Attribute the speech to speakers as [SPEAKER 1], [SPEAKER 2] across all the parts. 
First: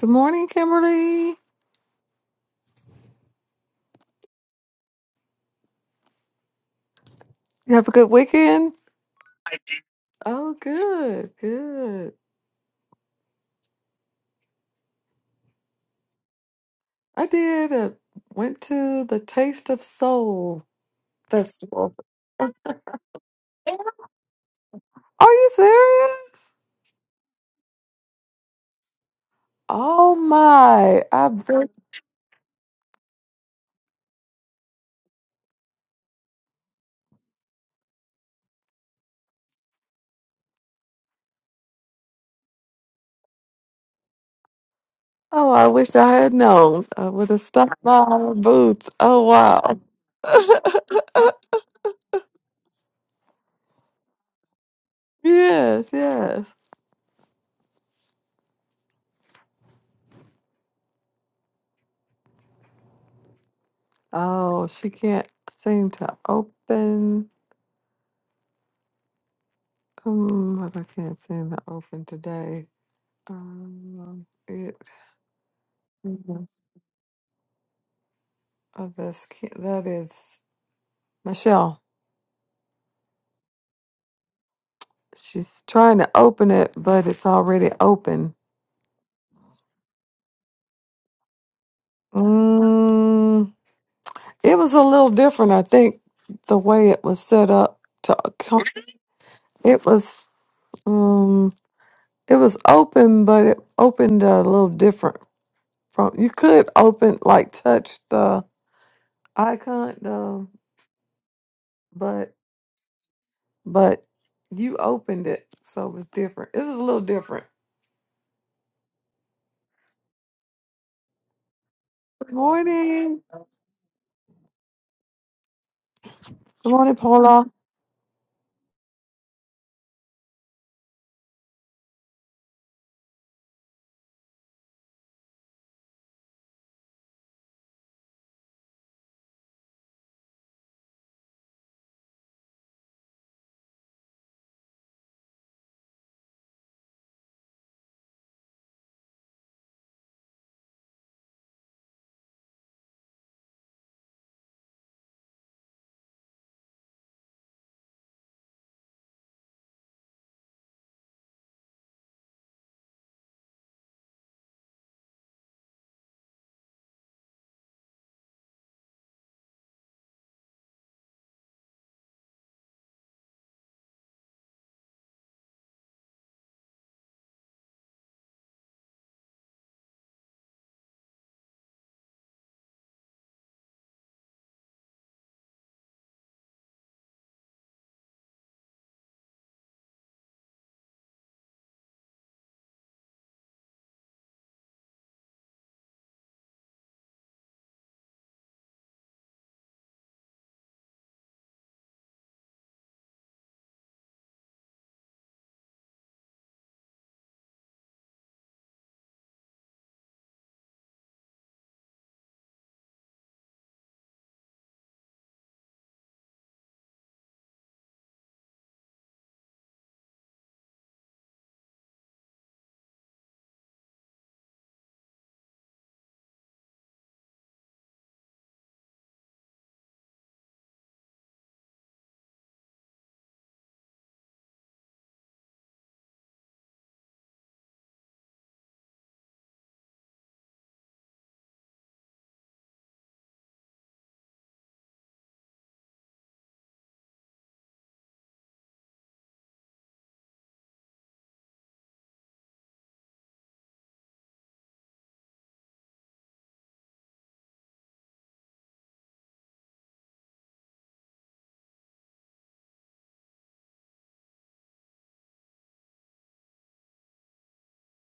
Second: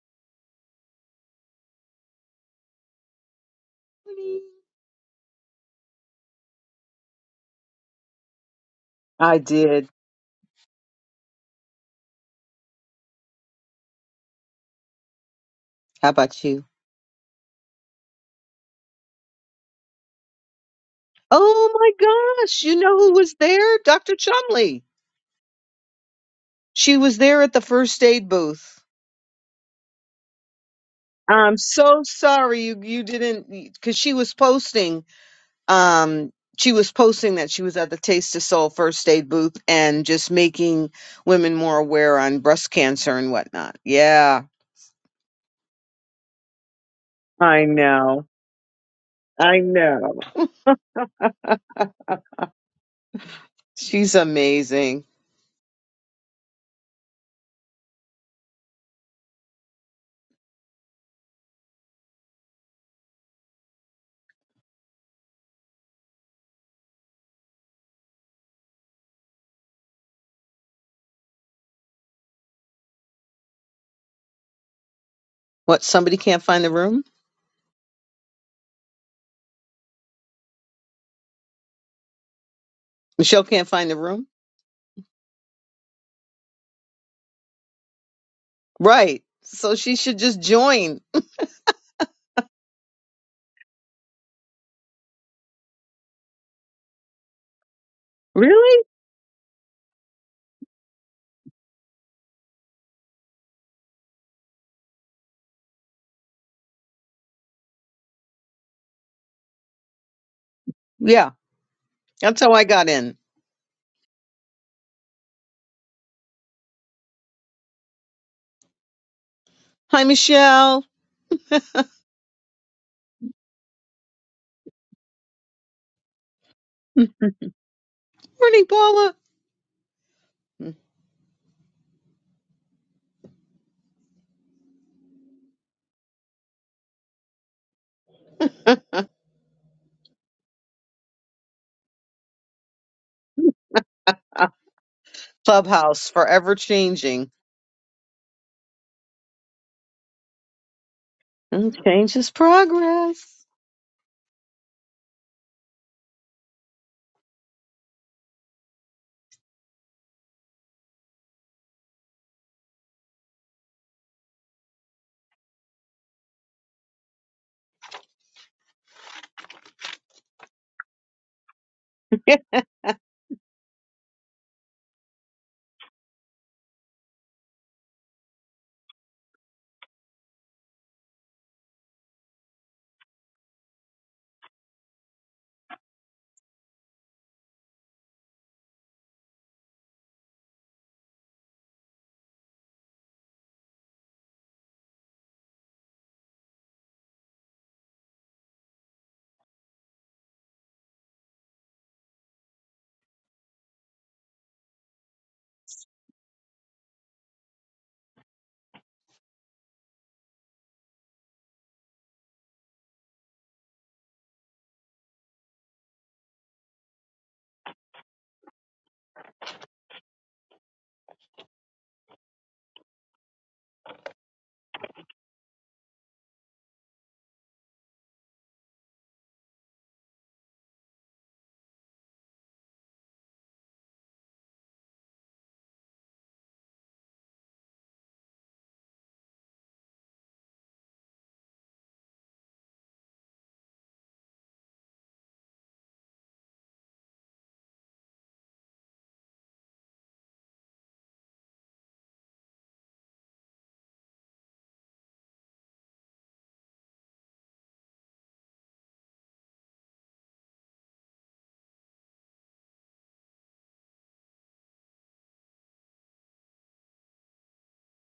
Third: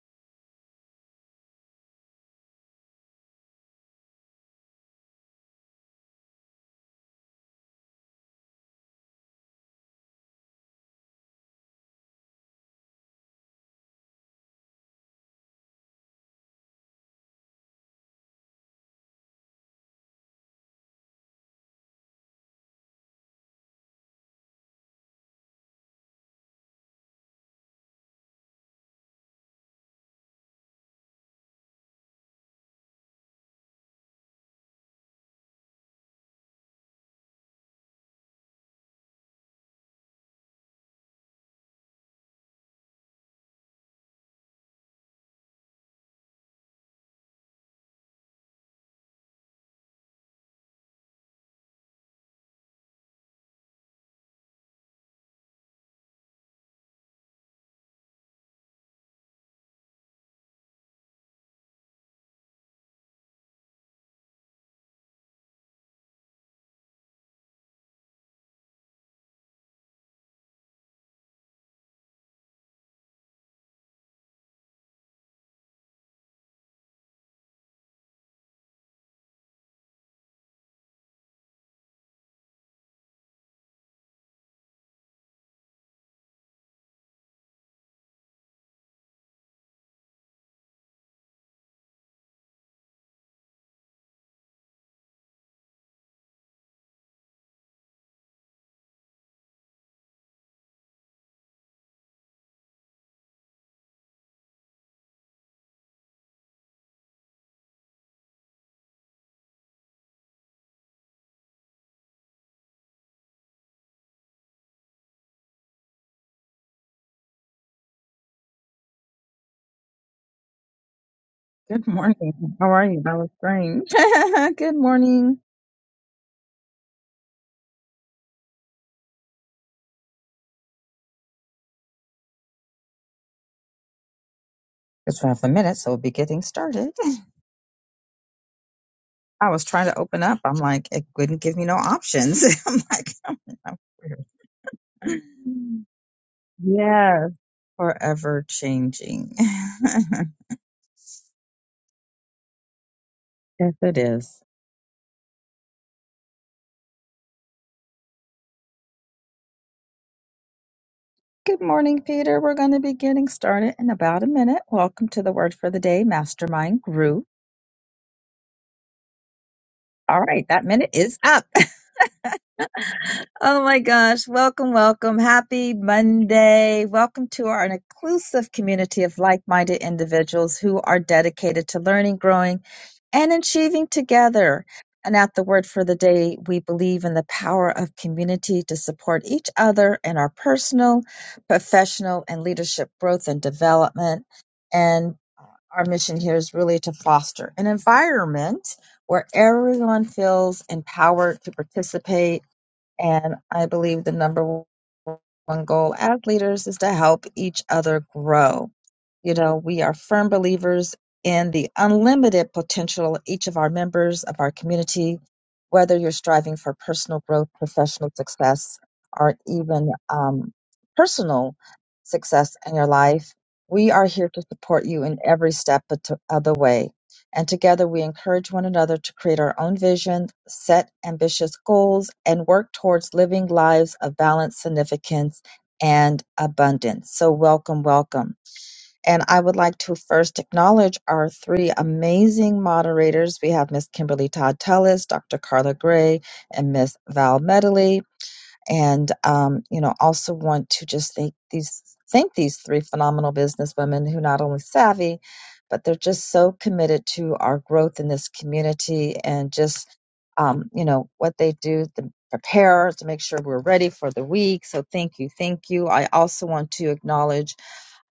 [SPEAKER 1] Good morning, Kimberly. You have a good weekend?
[SPEAKER 2] I
[SPEAKER 1] I did.
[SPEAKER 2] did.
[SPEAKER 1] Oh, good, good.
[SPEAKER 2] How about you?
[SPEAKER 1] I did. uh went to the Taste of Soul
[SPEAKER 2] Oh my
[SPEAKER 1] Festival.
[SPEAKER 2] gosh. You know who was there? Dr. Chumley.
[SPEAKER 1] Are you serious?
[SPEAKER 2] She was there at the first aid booth.
[SPEAKER 1] Oh my! I
[SPEAKER 2] I'm
[SPEAKER 1] been,
[SPEAKER 2] so sorry you, you didn't because she was posting um she was posting that she was at the Taste of Soul first aid booth and just making women more aware on breast cancer and whatnot. Yeah.
[SPEAKER 1] oh, I wish I had known. I would have
[SPEAKER 2] I
[SPEAKER 1] stopped by
[SPEAKER 2] know.
[SPEAKER 1] our booth. Oh
[SPEAKER 2] I
[SPEAKER 1] wow!
[SPEAKER 2] know. She's amazing.
[SPEAKER 1] yes, yes. Oh, she can't seem to open. Um, what I can't seem to open today. Um,
[SPEAKER 2] What somebody can't
[SPEAKER 1] goodness.
[SPEAKER 2] find the room?
[SPEAKER 1] Oh, that's cute. That is Michelle.
[SPEAKER 2] Michelle can't find the room?
[SPEAKER 1] She's trying to open it, but it's already open.
[SPEAKER 2] Right. So she should just join.
[SPEAKER 1] Mm, it was a little different, I think, the way it was set up. To co-
[SPEAKER 2] Really?
[SPEAKER 1] it was um, it was open, but it opened a little different. From you could open like touch the icon, the
[SPEAKER 2] Yeah.
[SPEAKER 1] but
[SPEAKER 2] That's how I got in.
[SPEAKER 1] but you opened it, so it was different. It was a little different.
[SPEAKER 2] Hi, Michelle.
[SPEAKER 3] Good morning.
[SPEAKER 1] Good
[SPEAKER 3] How are you? That
[SPEAKER 1] morning.
[SPEAKER 3] was great. Good morning.
[SPEAKER 1] Good morning, Paula.
[SPEAKER 2] Morning, Paula.
[SPEAKER 3] It's five the minute, so we'll be getting started. I was trying to open up. I'm like, it wouldn't give me no options. I'm like, I'm weird.
[SPEAKER 2] Clubhouse forever
[SPEAKER 3] yeah,
[SPEAKER 2] changing.
[SPEAKER 3] forever changing.
[SPEAKER 2] And change is progress.
[SPEAKER 3] yes, it is. Good morning, Peter. We're going to be getting started in about a minute. Welcome to the Word for the Day Mastermind Group. All right, that minute is up. Oh my gosh. Welcome, welcome. Happy Monday. Welcome to our inclusive community of like minded individuals who are dedicated to learning, growing, and achieving together. And at the word for the day, we believe in the power of community to support each other in our personal, professional, and leadership growth and development. And our mission here is really to foster an environment where everyone feels empowered to participate and I believe the number one goal as leaders is to help each other grow. You know, we are firm believers in the unlimited potential of each of our members of our community, whether you're striving for personal growth, professional success, or even um, personal success in your life. We are here to support you in every step of the of the way and together we encourage one another to create our own vision, set ambitious goals, and work towards living lives of balance, significance, and abundance. So, welcome, welcome. And I would like to first acknowledge our three amazing moderators. We have Miss Kimberly Todd Tellis, Dr. Carla Gray, and Miss Val Medley and um, you know also want to just thank these thank these three phenomenal businesswomen who not only savvy but they're just so committed to our growth in this community and just um, you know what they do to prepare to make sure we're ready for the week so thank you thank you i also want to acknowledge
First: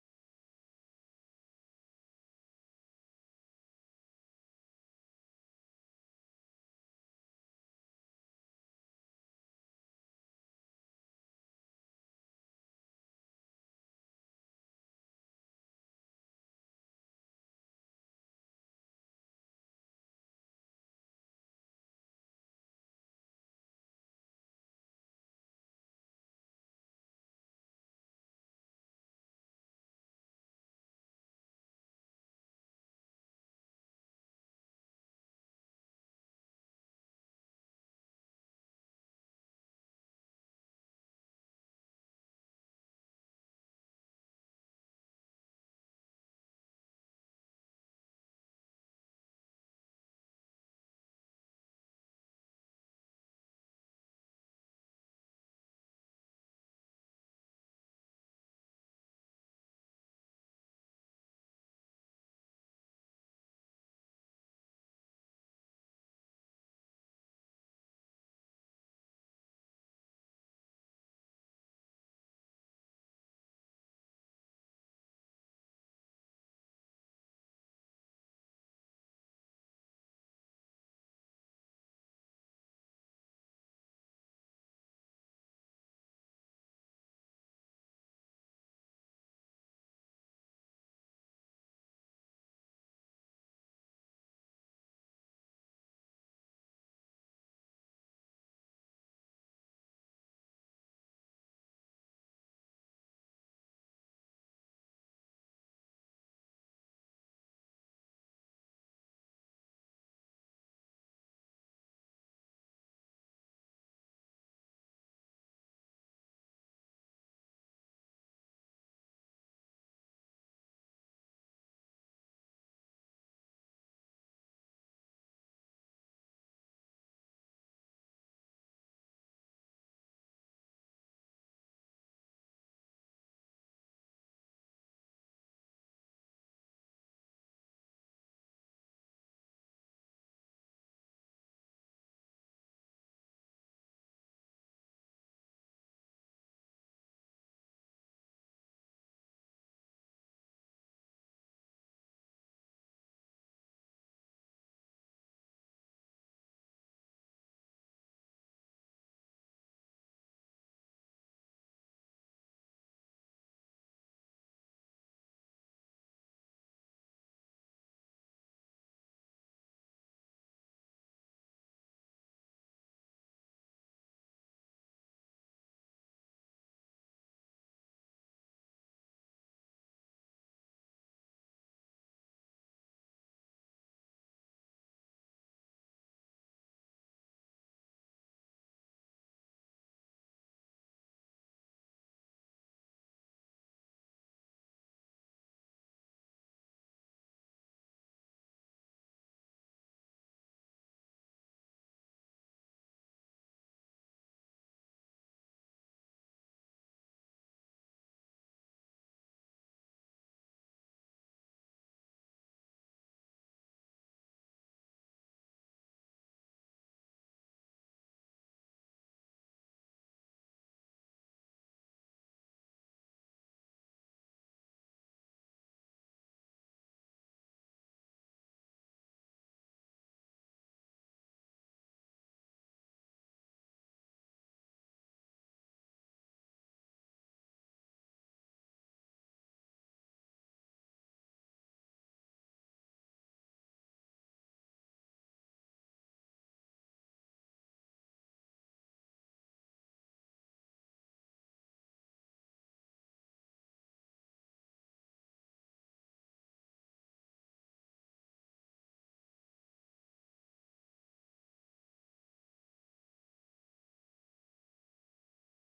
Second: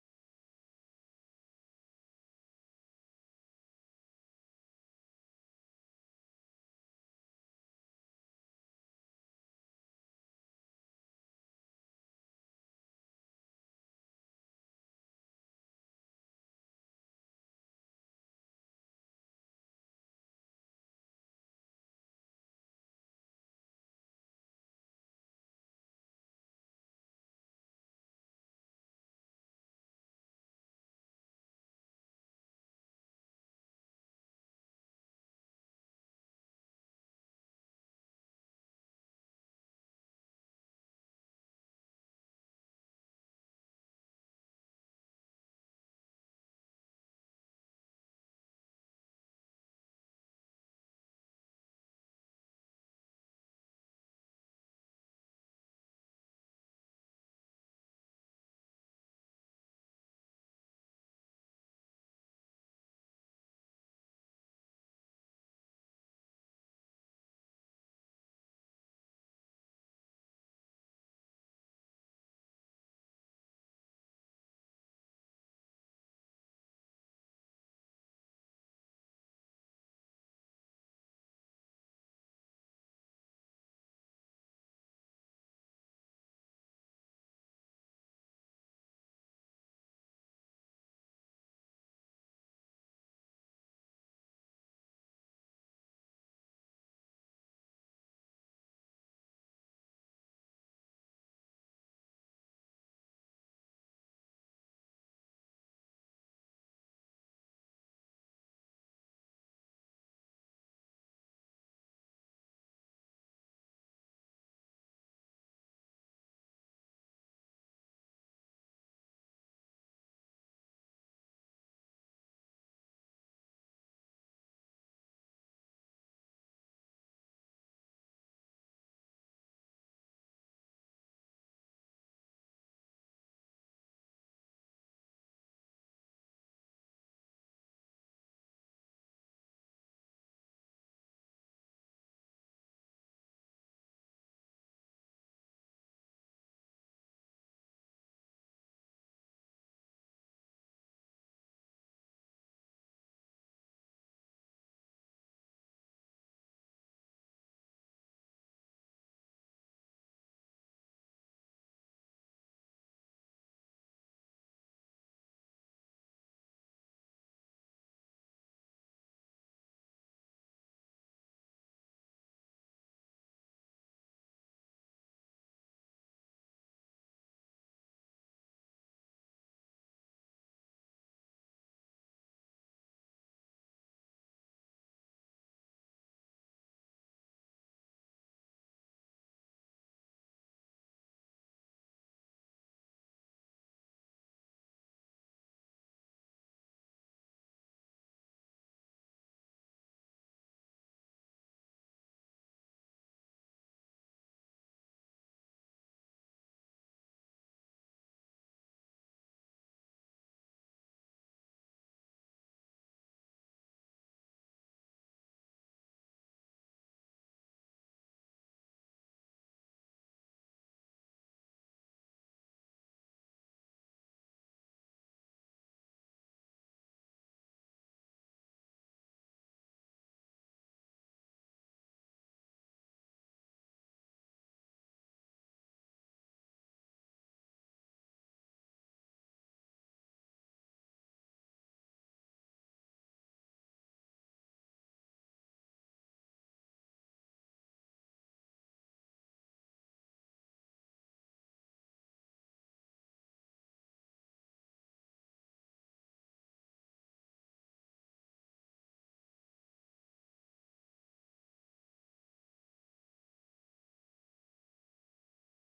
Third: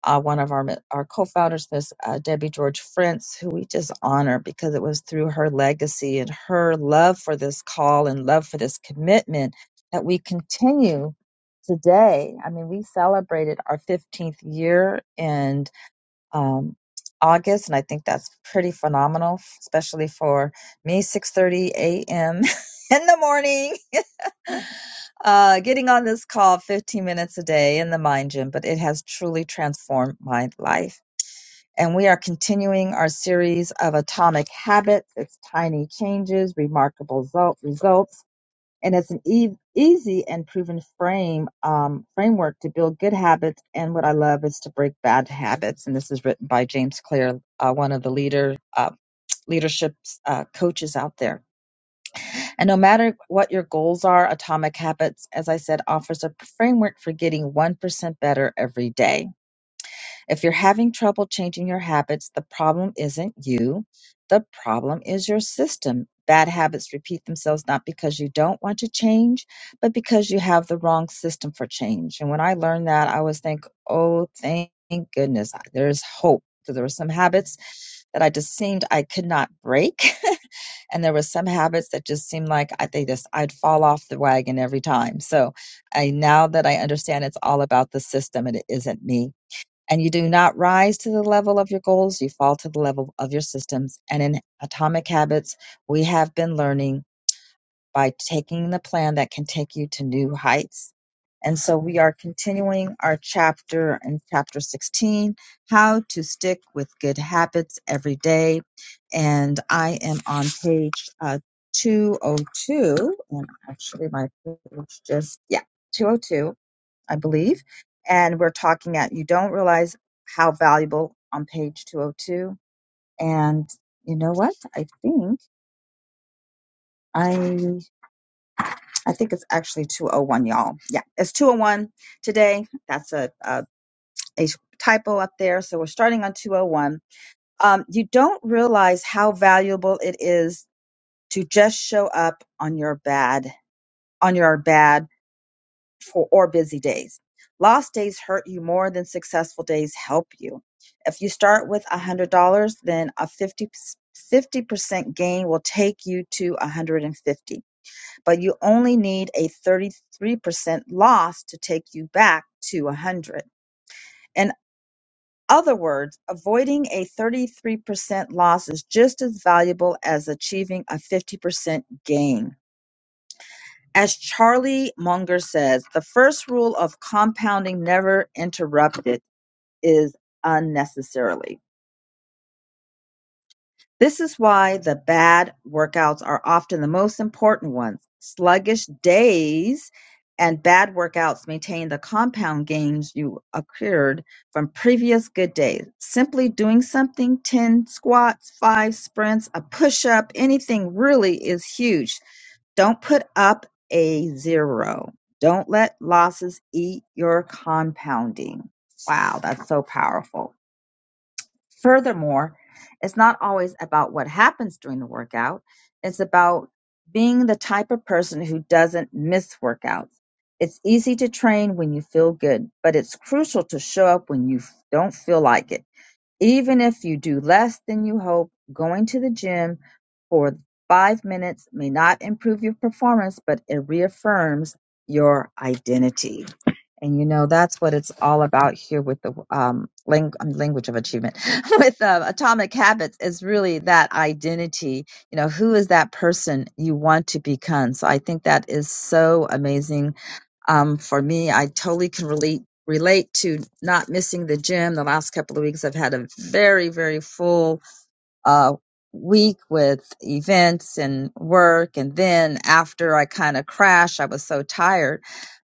[SPEAKER 3] uh, one of our our co-founders, Miss uh, Debbie George Frentz, who we just honor because it was through her legacy and her love for this call and love for this commitment that we continue today. I mean, we celebrated our 15th year in um, August, and I think that's pretty phenomenal, especially for me, 6:30 a.m. in the morning. uh, getting on this call 15 minutes a day in the mind gym, but it has truly transformed my life. And we are continuing our series of atomic habits. It's tiny changes, remarkable result, results, and it's an e- easy and proven frame um, framework to build good habits. And what I love is to break bad habits. And this is written by James Clear, uh, one of the leader uh, leadership uh, coaches out there. And no matter what your goals are, Atomic Habits, as I said, offers a framework for getting 1% better every day. If you're having trouble changing your habits, the problem isn't you, the problem is your system. Bad habits repeat themselves not because you don't want to change, but because you have the wrong system for change. And when I learned that, I was think, oh, thank goodness, there's hope. Because there were some habits that I just seemed I could not break. and there was some habits that just seemed like I they just I'd fall off the wagon every time. So I now that I understand it's all about the system and it isn't me. And you do not rise to the level of your goals, you fall to the level of your systems. And in Atomic Habits, we have been learning by taking the plan that can take you to new heights. And so we are continuing our chapter in chapter 16, how to stick with good habits every day. And I am on page uh, 202, and actually my page just, yeah, 202, I believe. And we're talking at you don't realize how valuable on page 202. And you know what? I think I I think it's actually 201, y'all. Yeah, it's 201 today. That's a, a, a typo up there. So we're starting on 201. Um, you don't realize how valuable it is to just show up on your bad, on your bad for, or busy days. Lost days hurt you more than successful days help you. If you start with $100, then a 50, 50% gain will take you to 150 but you only need a 33% loss to take you back to 100. In other words, avoiding a 33% loss is just as valuable as achieving a 50% gain. As Charlie Munger says, the first rule of compounding never interrupted is unnecessarily. This is why the bad workouts are often the most important ones. Sluggish days and bad workouts maintain the compound gains you accrued from previous good days. Simply doing something 10 squats, 5 sprints, a push up, anything really is huge. Don't put up a zero. Don't let losses eat your compounding. Wow, that's so powerful. Furthermore, it's not always about what happens during the workout. It's about being the type of person who doesn't miss workouts. It's easy to train when you feel good, but it's crucial to show up when you f- don't feel like it. Even if you do less than you hope, going to the gym for five minutes may not improve your performance, but it reaffirms your identity. And you know, that's what it's all about here with the um, lang- um, language of achievement, with uh, atomic habits, is really that identity. You know, who is that person you want to become? So I think that is so amazing. Um, for me, I totally can relate relate to not missing the gym. The last couple of weeks, I've had a very, very full uh, week with events and work. And then after I kind of crashed, I was so tired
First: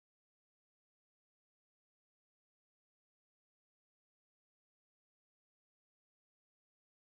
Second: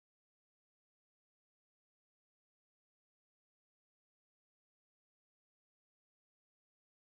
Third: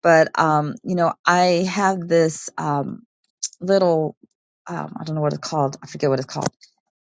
[SPEAKER 3] but um, you know, I have this um, little um, I don't know what it's called. I forget what it's called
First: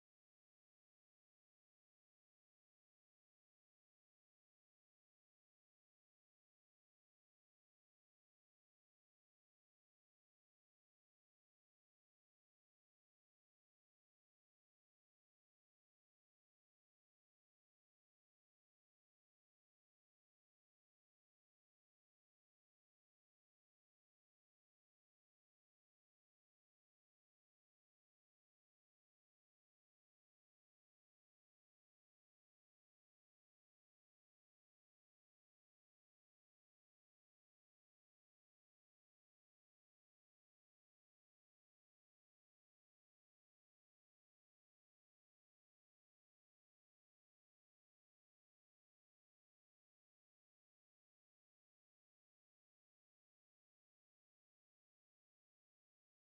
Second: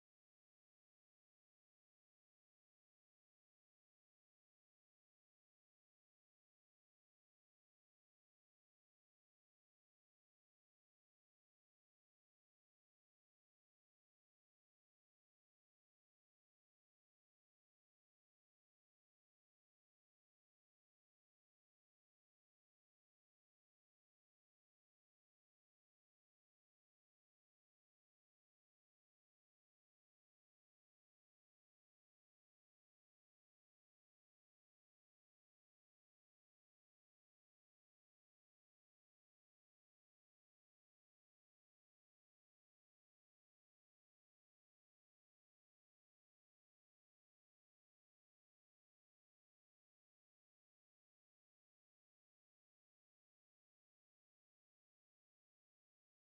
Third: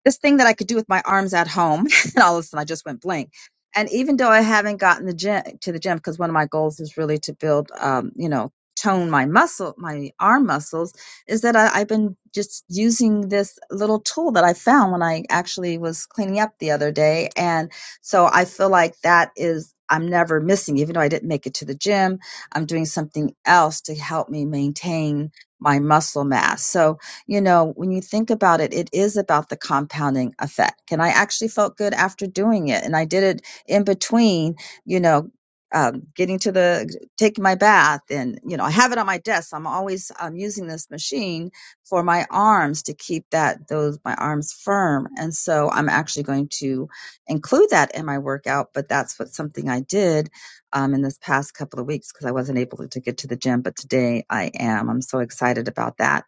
[SPEAKER 3] this thing that I could do with my arms at home. and all of a sudden, I just went blank. And even though I haven't gotten the gym to the gym, because one of my goals is really to build, um, you know, tone my muscle, my arm muscles, is that I, I've been just using this little tool that I found when I actually was cleaning up the other day. And so I feel like that is, I'm never missing, even though I didn't make it to the gym, I'm doing something else to help me maintain my muscle mass. So, you know, when you think about it, it is about the compounding effect. And I actually felt good after doing it. And I did it in between, you know, um, getting to the taking my bath and you know i have it on my desk so i'm always um, using this machine for my arms to keep that those my arms firm and so i'm actually going to include that in my workout but that's what something i did um, in this past couple of weeks because i wasn't able to get to the gym but today i am i'm so excited about that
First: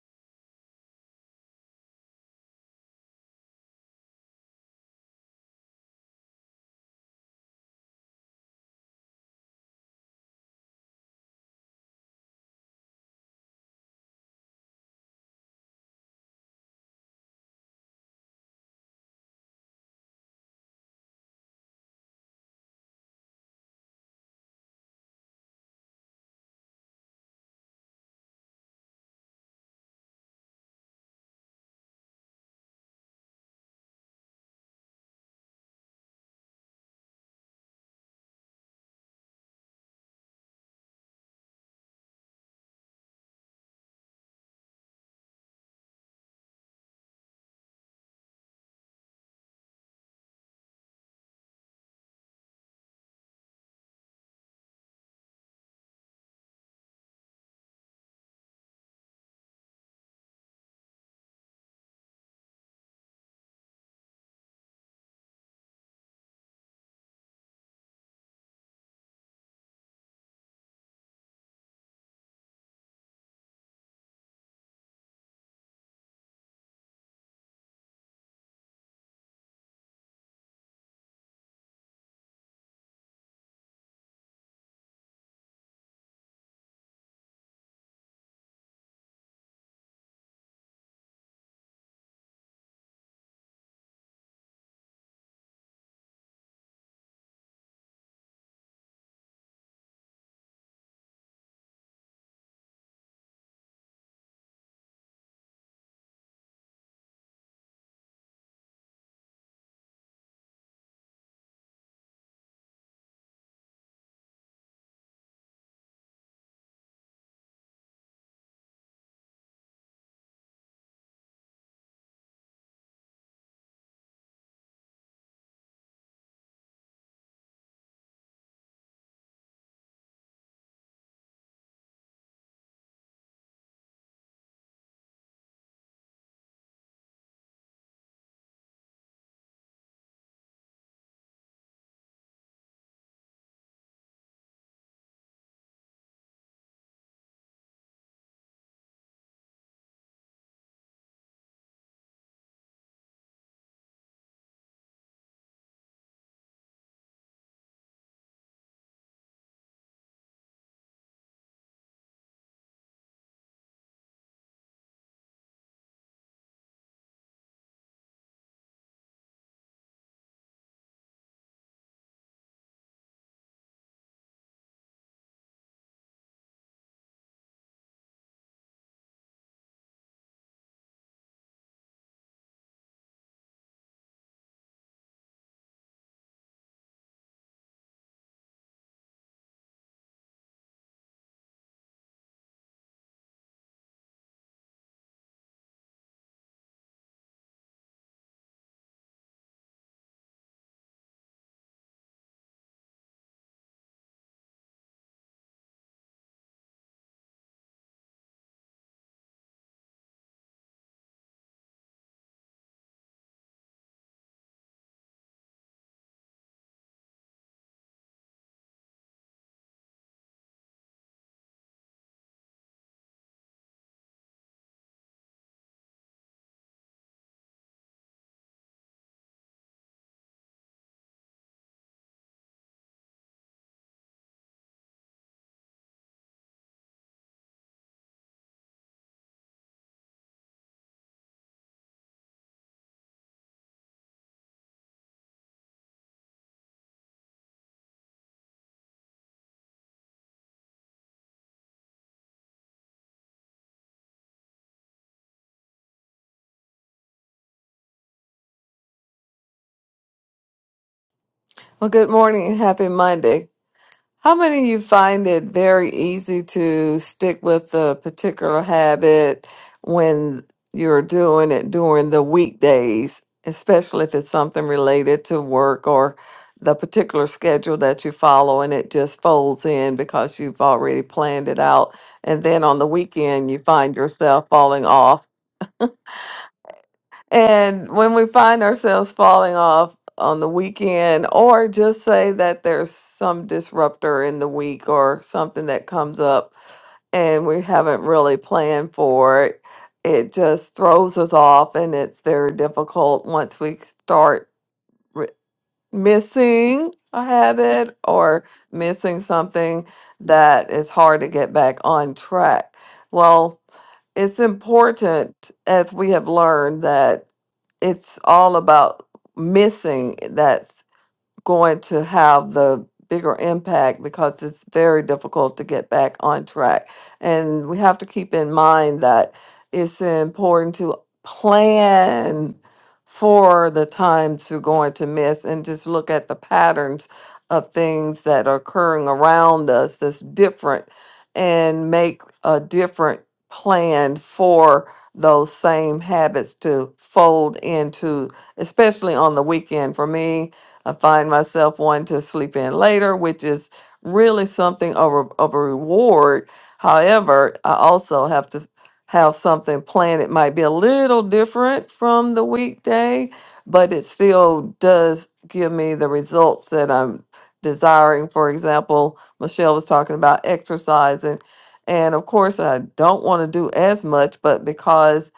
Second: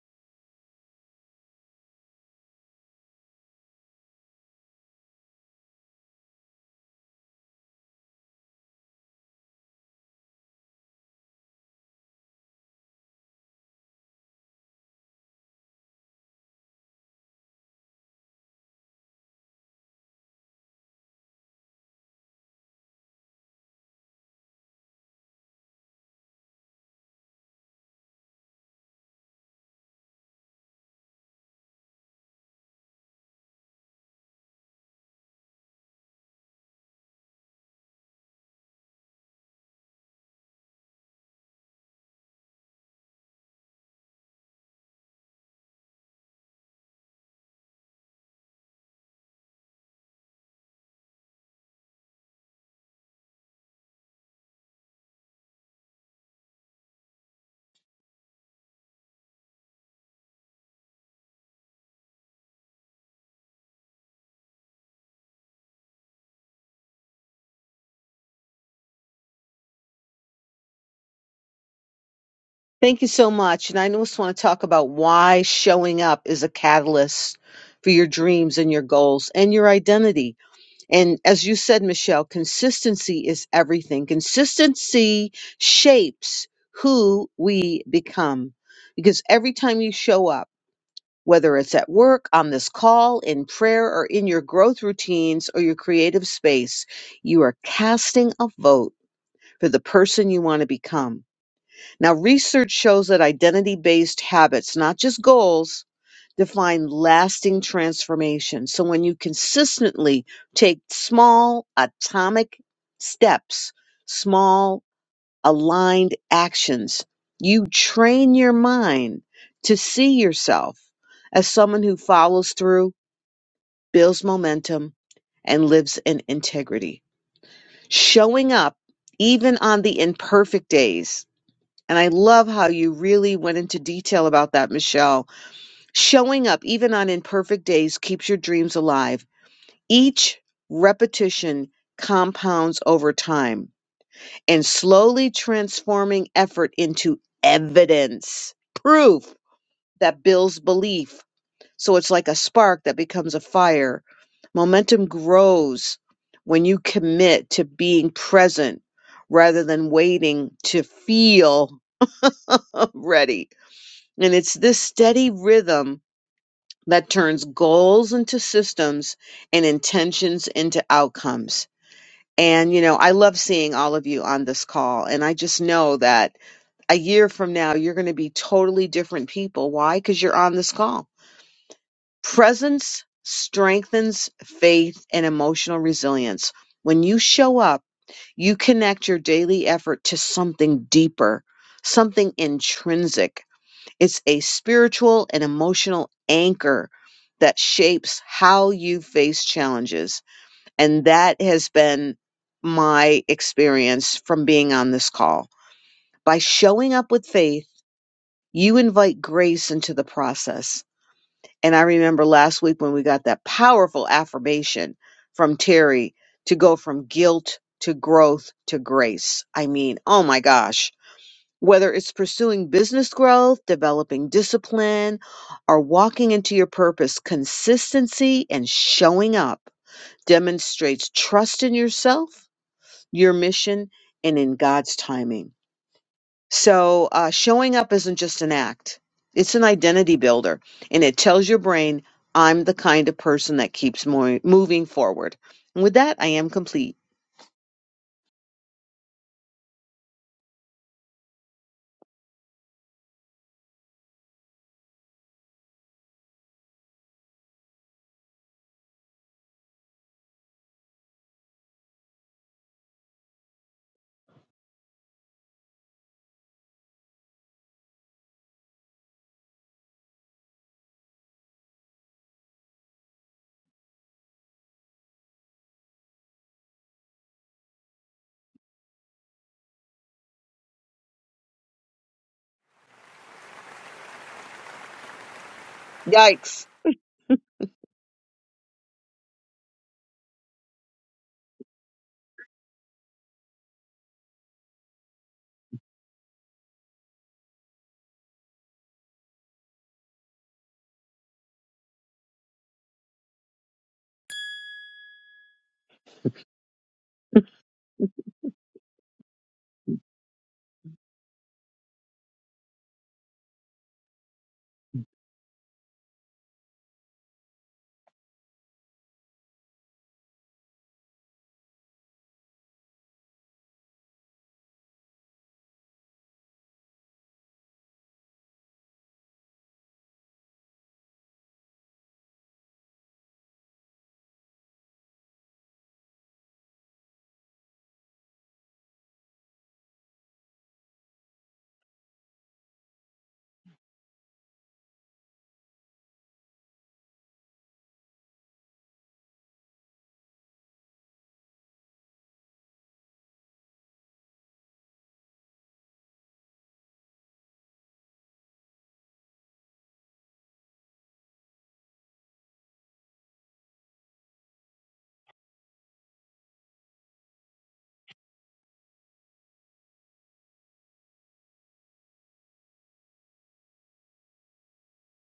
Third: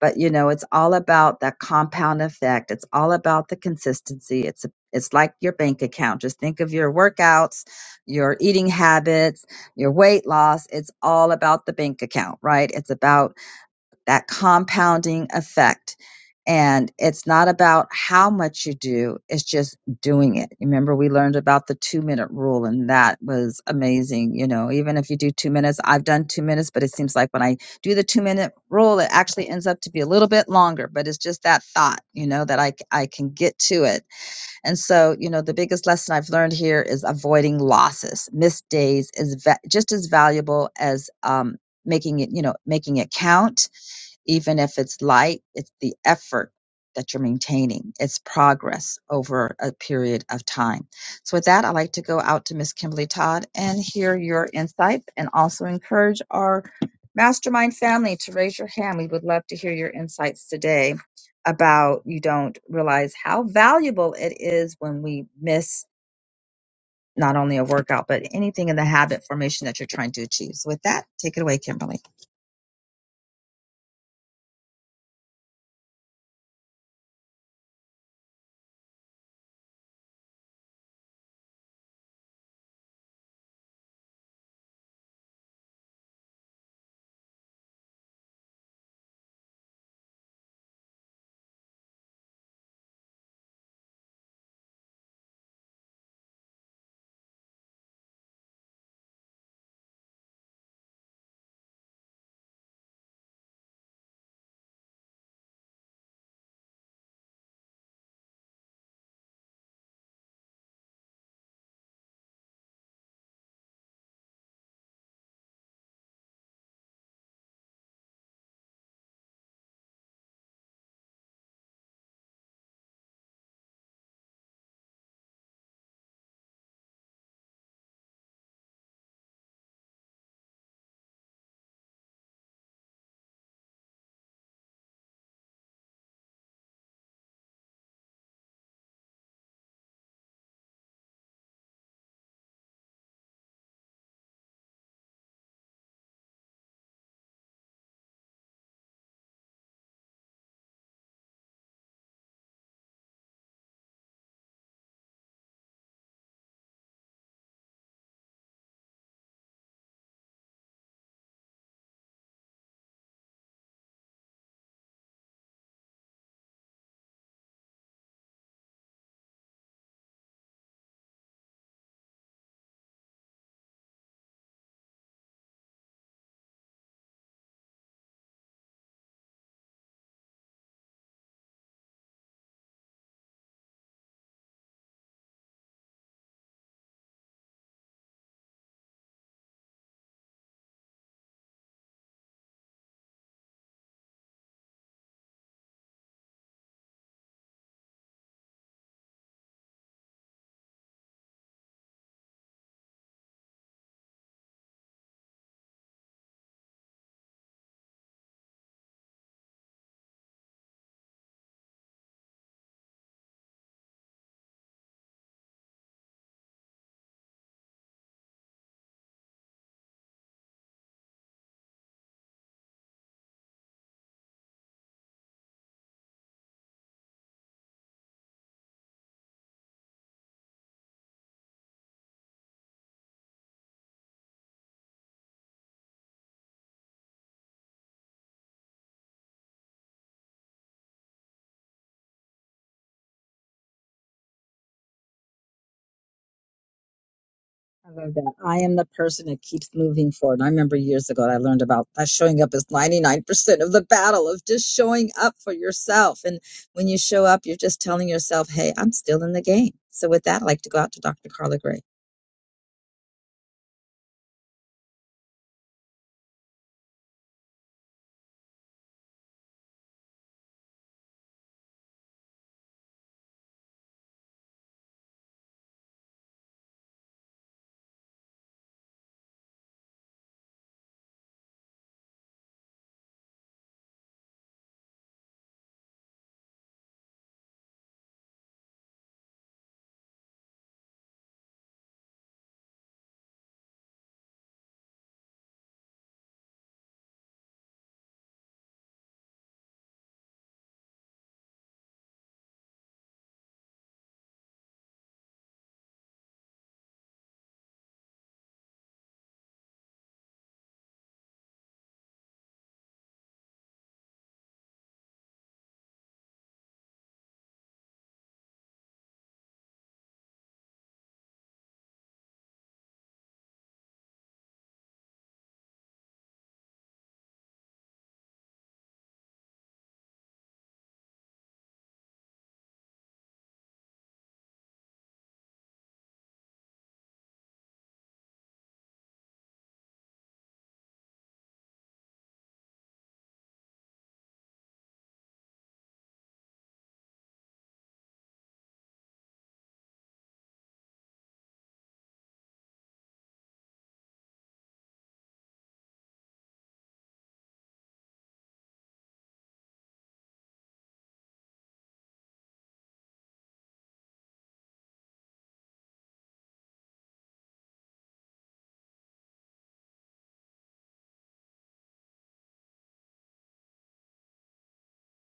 [SPEAKER 3] but you know it's all about that compound effect it's all about the consistency it's a, it's like your bank account just think of your workouts your eating habits your weight loss it's all about the bank account right it's about that compounding effect. And it's not about how much you do, it's just doing it. Remember, we learned about the two minute rule, and that was amazing. You know, even if you do two minutes, I've done two minutes, but it seems like when I do the two minute rule, it actually ends up to be a little bit longer, but it's just that thought, you know, that I, c- I can get to it. And so, you know, the biggest lesson I've learned here is avoiding losses. Missed days is va- just as valuable as um, making it, you know, making it count even if it's light, it's the effort that you're maintaining. It's progress over a period of time. So with that, I'd like to go out to Miss Kimberly Todd and hear your insights and also encourage our mastermind family to raise your hand. We would love to hear your insights today about you don't realize how valuable it is when we miss not only a workout, but anything in the habit formation that you're trying to achieve. So with that, take it away, Kimberly.
[SPEAKER 2] Thank you so much. And I just want to talk about why showing up is a catalyst for your dreams and your goals and your identity And as you said, Michelle, consistency is everything. Consistency shapes who we become. Because every time you show up, whether it's at work, on this call, in prayer, or in your growth routines or your creative space, you are casting a vote for the person you want to become. Now, research shows that identity based habits, not just goals, define lasting transformation. So when you consistently take small atomic steps, small aligned actions, you train your mind to see yourself as someone who follows through, builds momentum, and lives in integrity. Showing up even on the imperfect days. And I love how you really went into detail about that, Michelle Showing up, even on imperfect days, keeps your dreams alive. Each repetition compounds over time and slowly transforming effort into evidence, proof that builds belief. So it's like a spark that becomes a fire. Momentum grows when you commit to being present rather than waiting to feel ready. And it's this steady rhythm that turns goals into systems and intentions into outcomes. And, you know, I love seeing all of you on this call. And I just know that a year from now, you're going to be totally different people. Why? Because you're on this call. Presence strengthens faith and emotional resilience. When you show up, you connect your daily effort to something deeper, something intrinsic it's a spiritual and emotional anchor that shapes how you face challenges. And that has been my experience from being on this call. By showing up with faith, you invite grace into the process. And I remember last week when we got that powerful affirmation from Terry to go from guilt to growth to grace. I mean, oh my gosh whether it's pursuing business growth, developing discipline, or walking into your purpose, consistency and showing up demonstrates trust in yourself, your mission, and in God's timing. So, uh, showing up isn't just an act, it's an identity builder, and it tells your brain, I'm the kind of person that keeps mo- moving forward. And with that, I am complete.
[SPEAKER 3] I love that. I am the person that keeps moving forward. I remember years ago I learned about that showing up is 99% of the battle of just showing up for yourself. And when you show up, you're just telling yourself, hey, I'm still in the game. So with that, I'd like to go out to Dr. Carla Gray.
[SPEAKER 1] Well, good morning and happy Monday. How many of you find it very easy to stick with a particular habit when you're doing it during the weekdays, especially if it's something related to work or the particular schedule that you follow and it just folds in because you've already planned it out. And then on the weekend, you find yourself falling off
[SPEAKER 2] Yikes.
[SPEAKER 1] and when we find ourselves falling off on the weekend, or just say that there's some disruptor in the week or something that comes up and we haven't really planned for it, it just throws us off and it's very difficult once we start missing a habit or missing something that is hard to get back on track. Well, it's important, as we have learned, that it's all about missing that going to have the bigger impact because it's very difficult to get back on track. And we have to keep in mind that it's important to plan for the times you're going to miss and just look at the patterns of things that are occurring around us that's different and make a different plan for those same habits to fold into especially on the weekend for me I find myself wanting to sleep in later, which is really something of a, of a reward. However, I also have to have something planned. It might be a little different from the weekday, but it still does give me the results that I'm desiring. For example, Michelle was talking about exercising. And of course, I don't want to do as much, but because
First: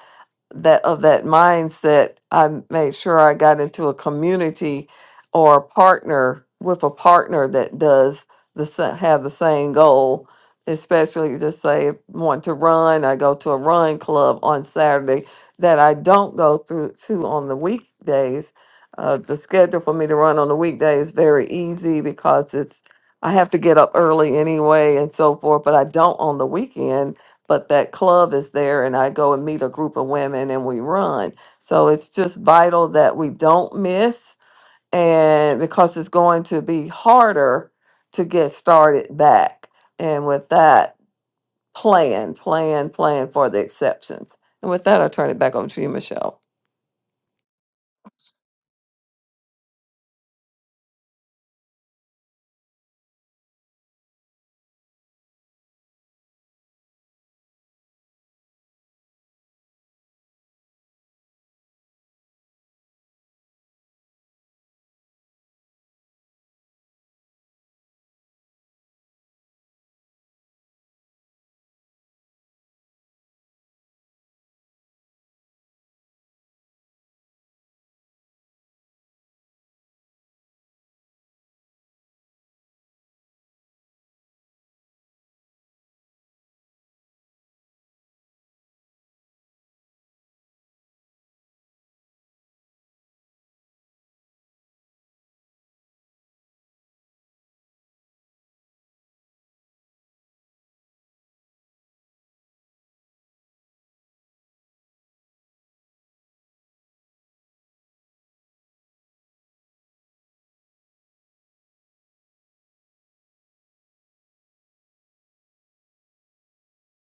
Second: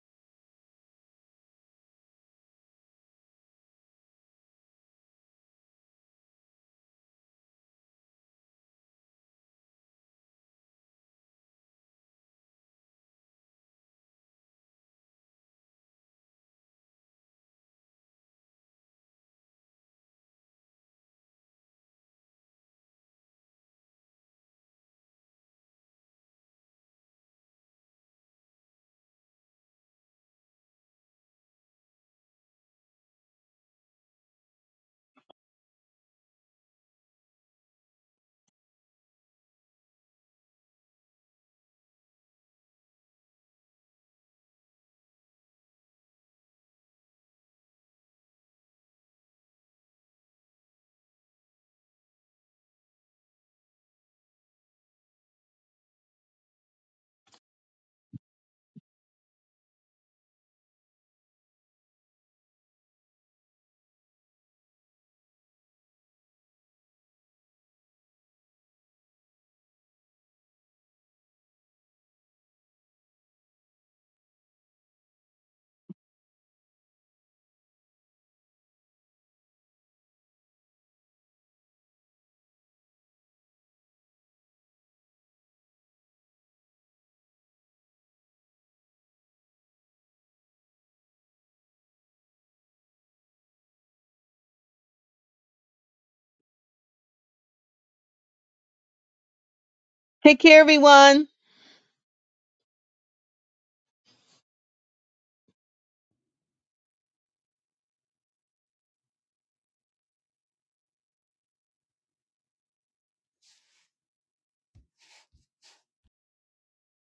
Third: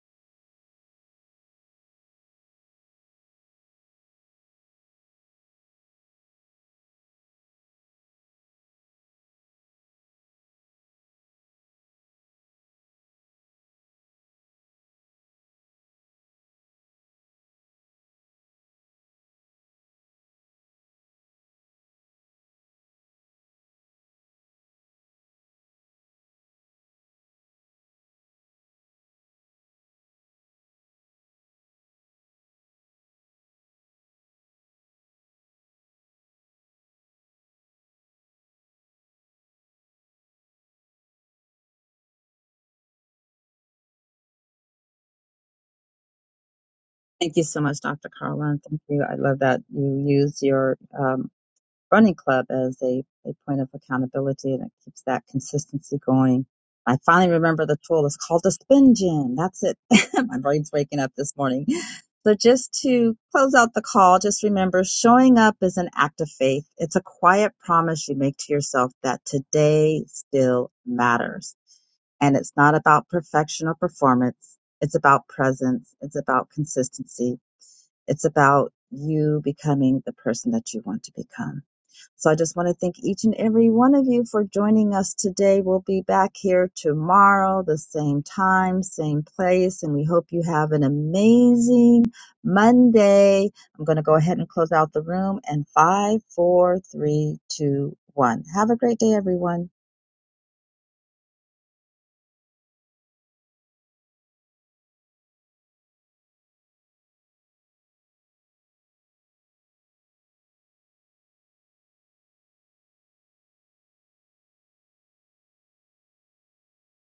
[SPEAKER 1] that of that mindset, I made sure I got into a community or a partner with a partner that does the sa- have the same goal. Especially to say if I want to run, I go to a run club on Saturday that I don't go through to on the weekdays. Uh, the schedule for me to run on the weekday is very easy because it's I have to get up early anyway and so forth, but I don't on the weekend but that club is there and I go and meet a group of women and we run. So it's just vital that we don't miss and because it's going to be harder to get started back. And with that, plan, plan, plan for the exceptions. And with that, I'll turn it back over to you, Michelle.
[SPEAKER 3] Thank you so much, Dr. Carla. And thank you. I love that you use your um, running club as a, a point of accountability and it keeps that consistency going. I finally remember the tool is called the spin gym. That's it. My brain's waking up this morning. So just to close out the call, just remember showing up is an act of faith. It's a quiet promise you make to yourself that today still matters. And it's not about perfection or performance. It's about presence. It's about consistency. It's about you becoming the person that you want to become. So I just want to thank each and every one of you for joining us today. We'll be back here tomorrow, the same time, same place, and we hope you have an amazing Monday. I'm going to go ahead and close out the room and five, four, three, two, one. Have a great day, everyone.
[SPEAKER 2] Take care, everyone.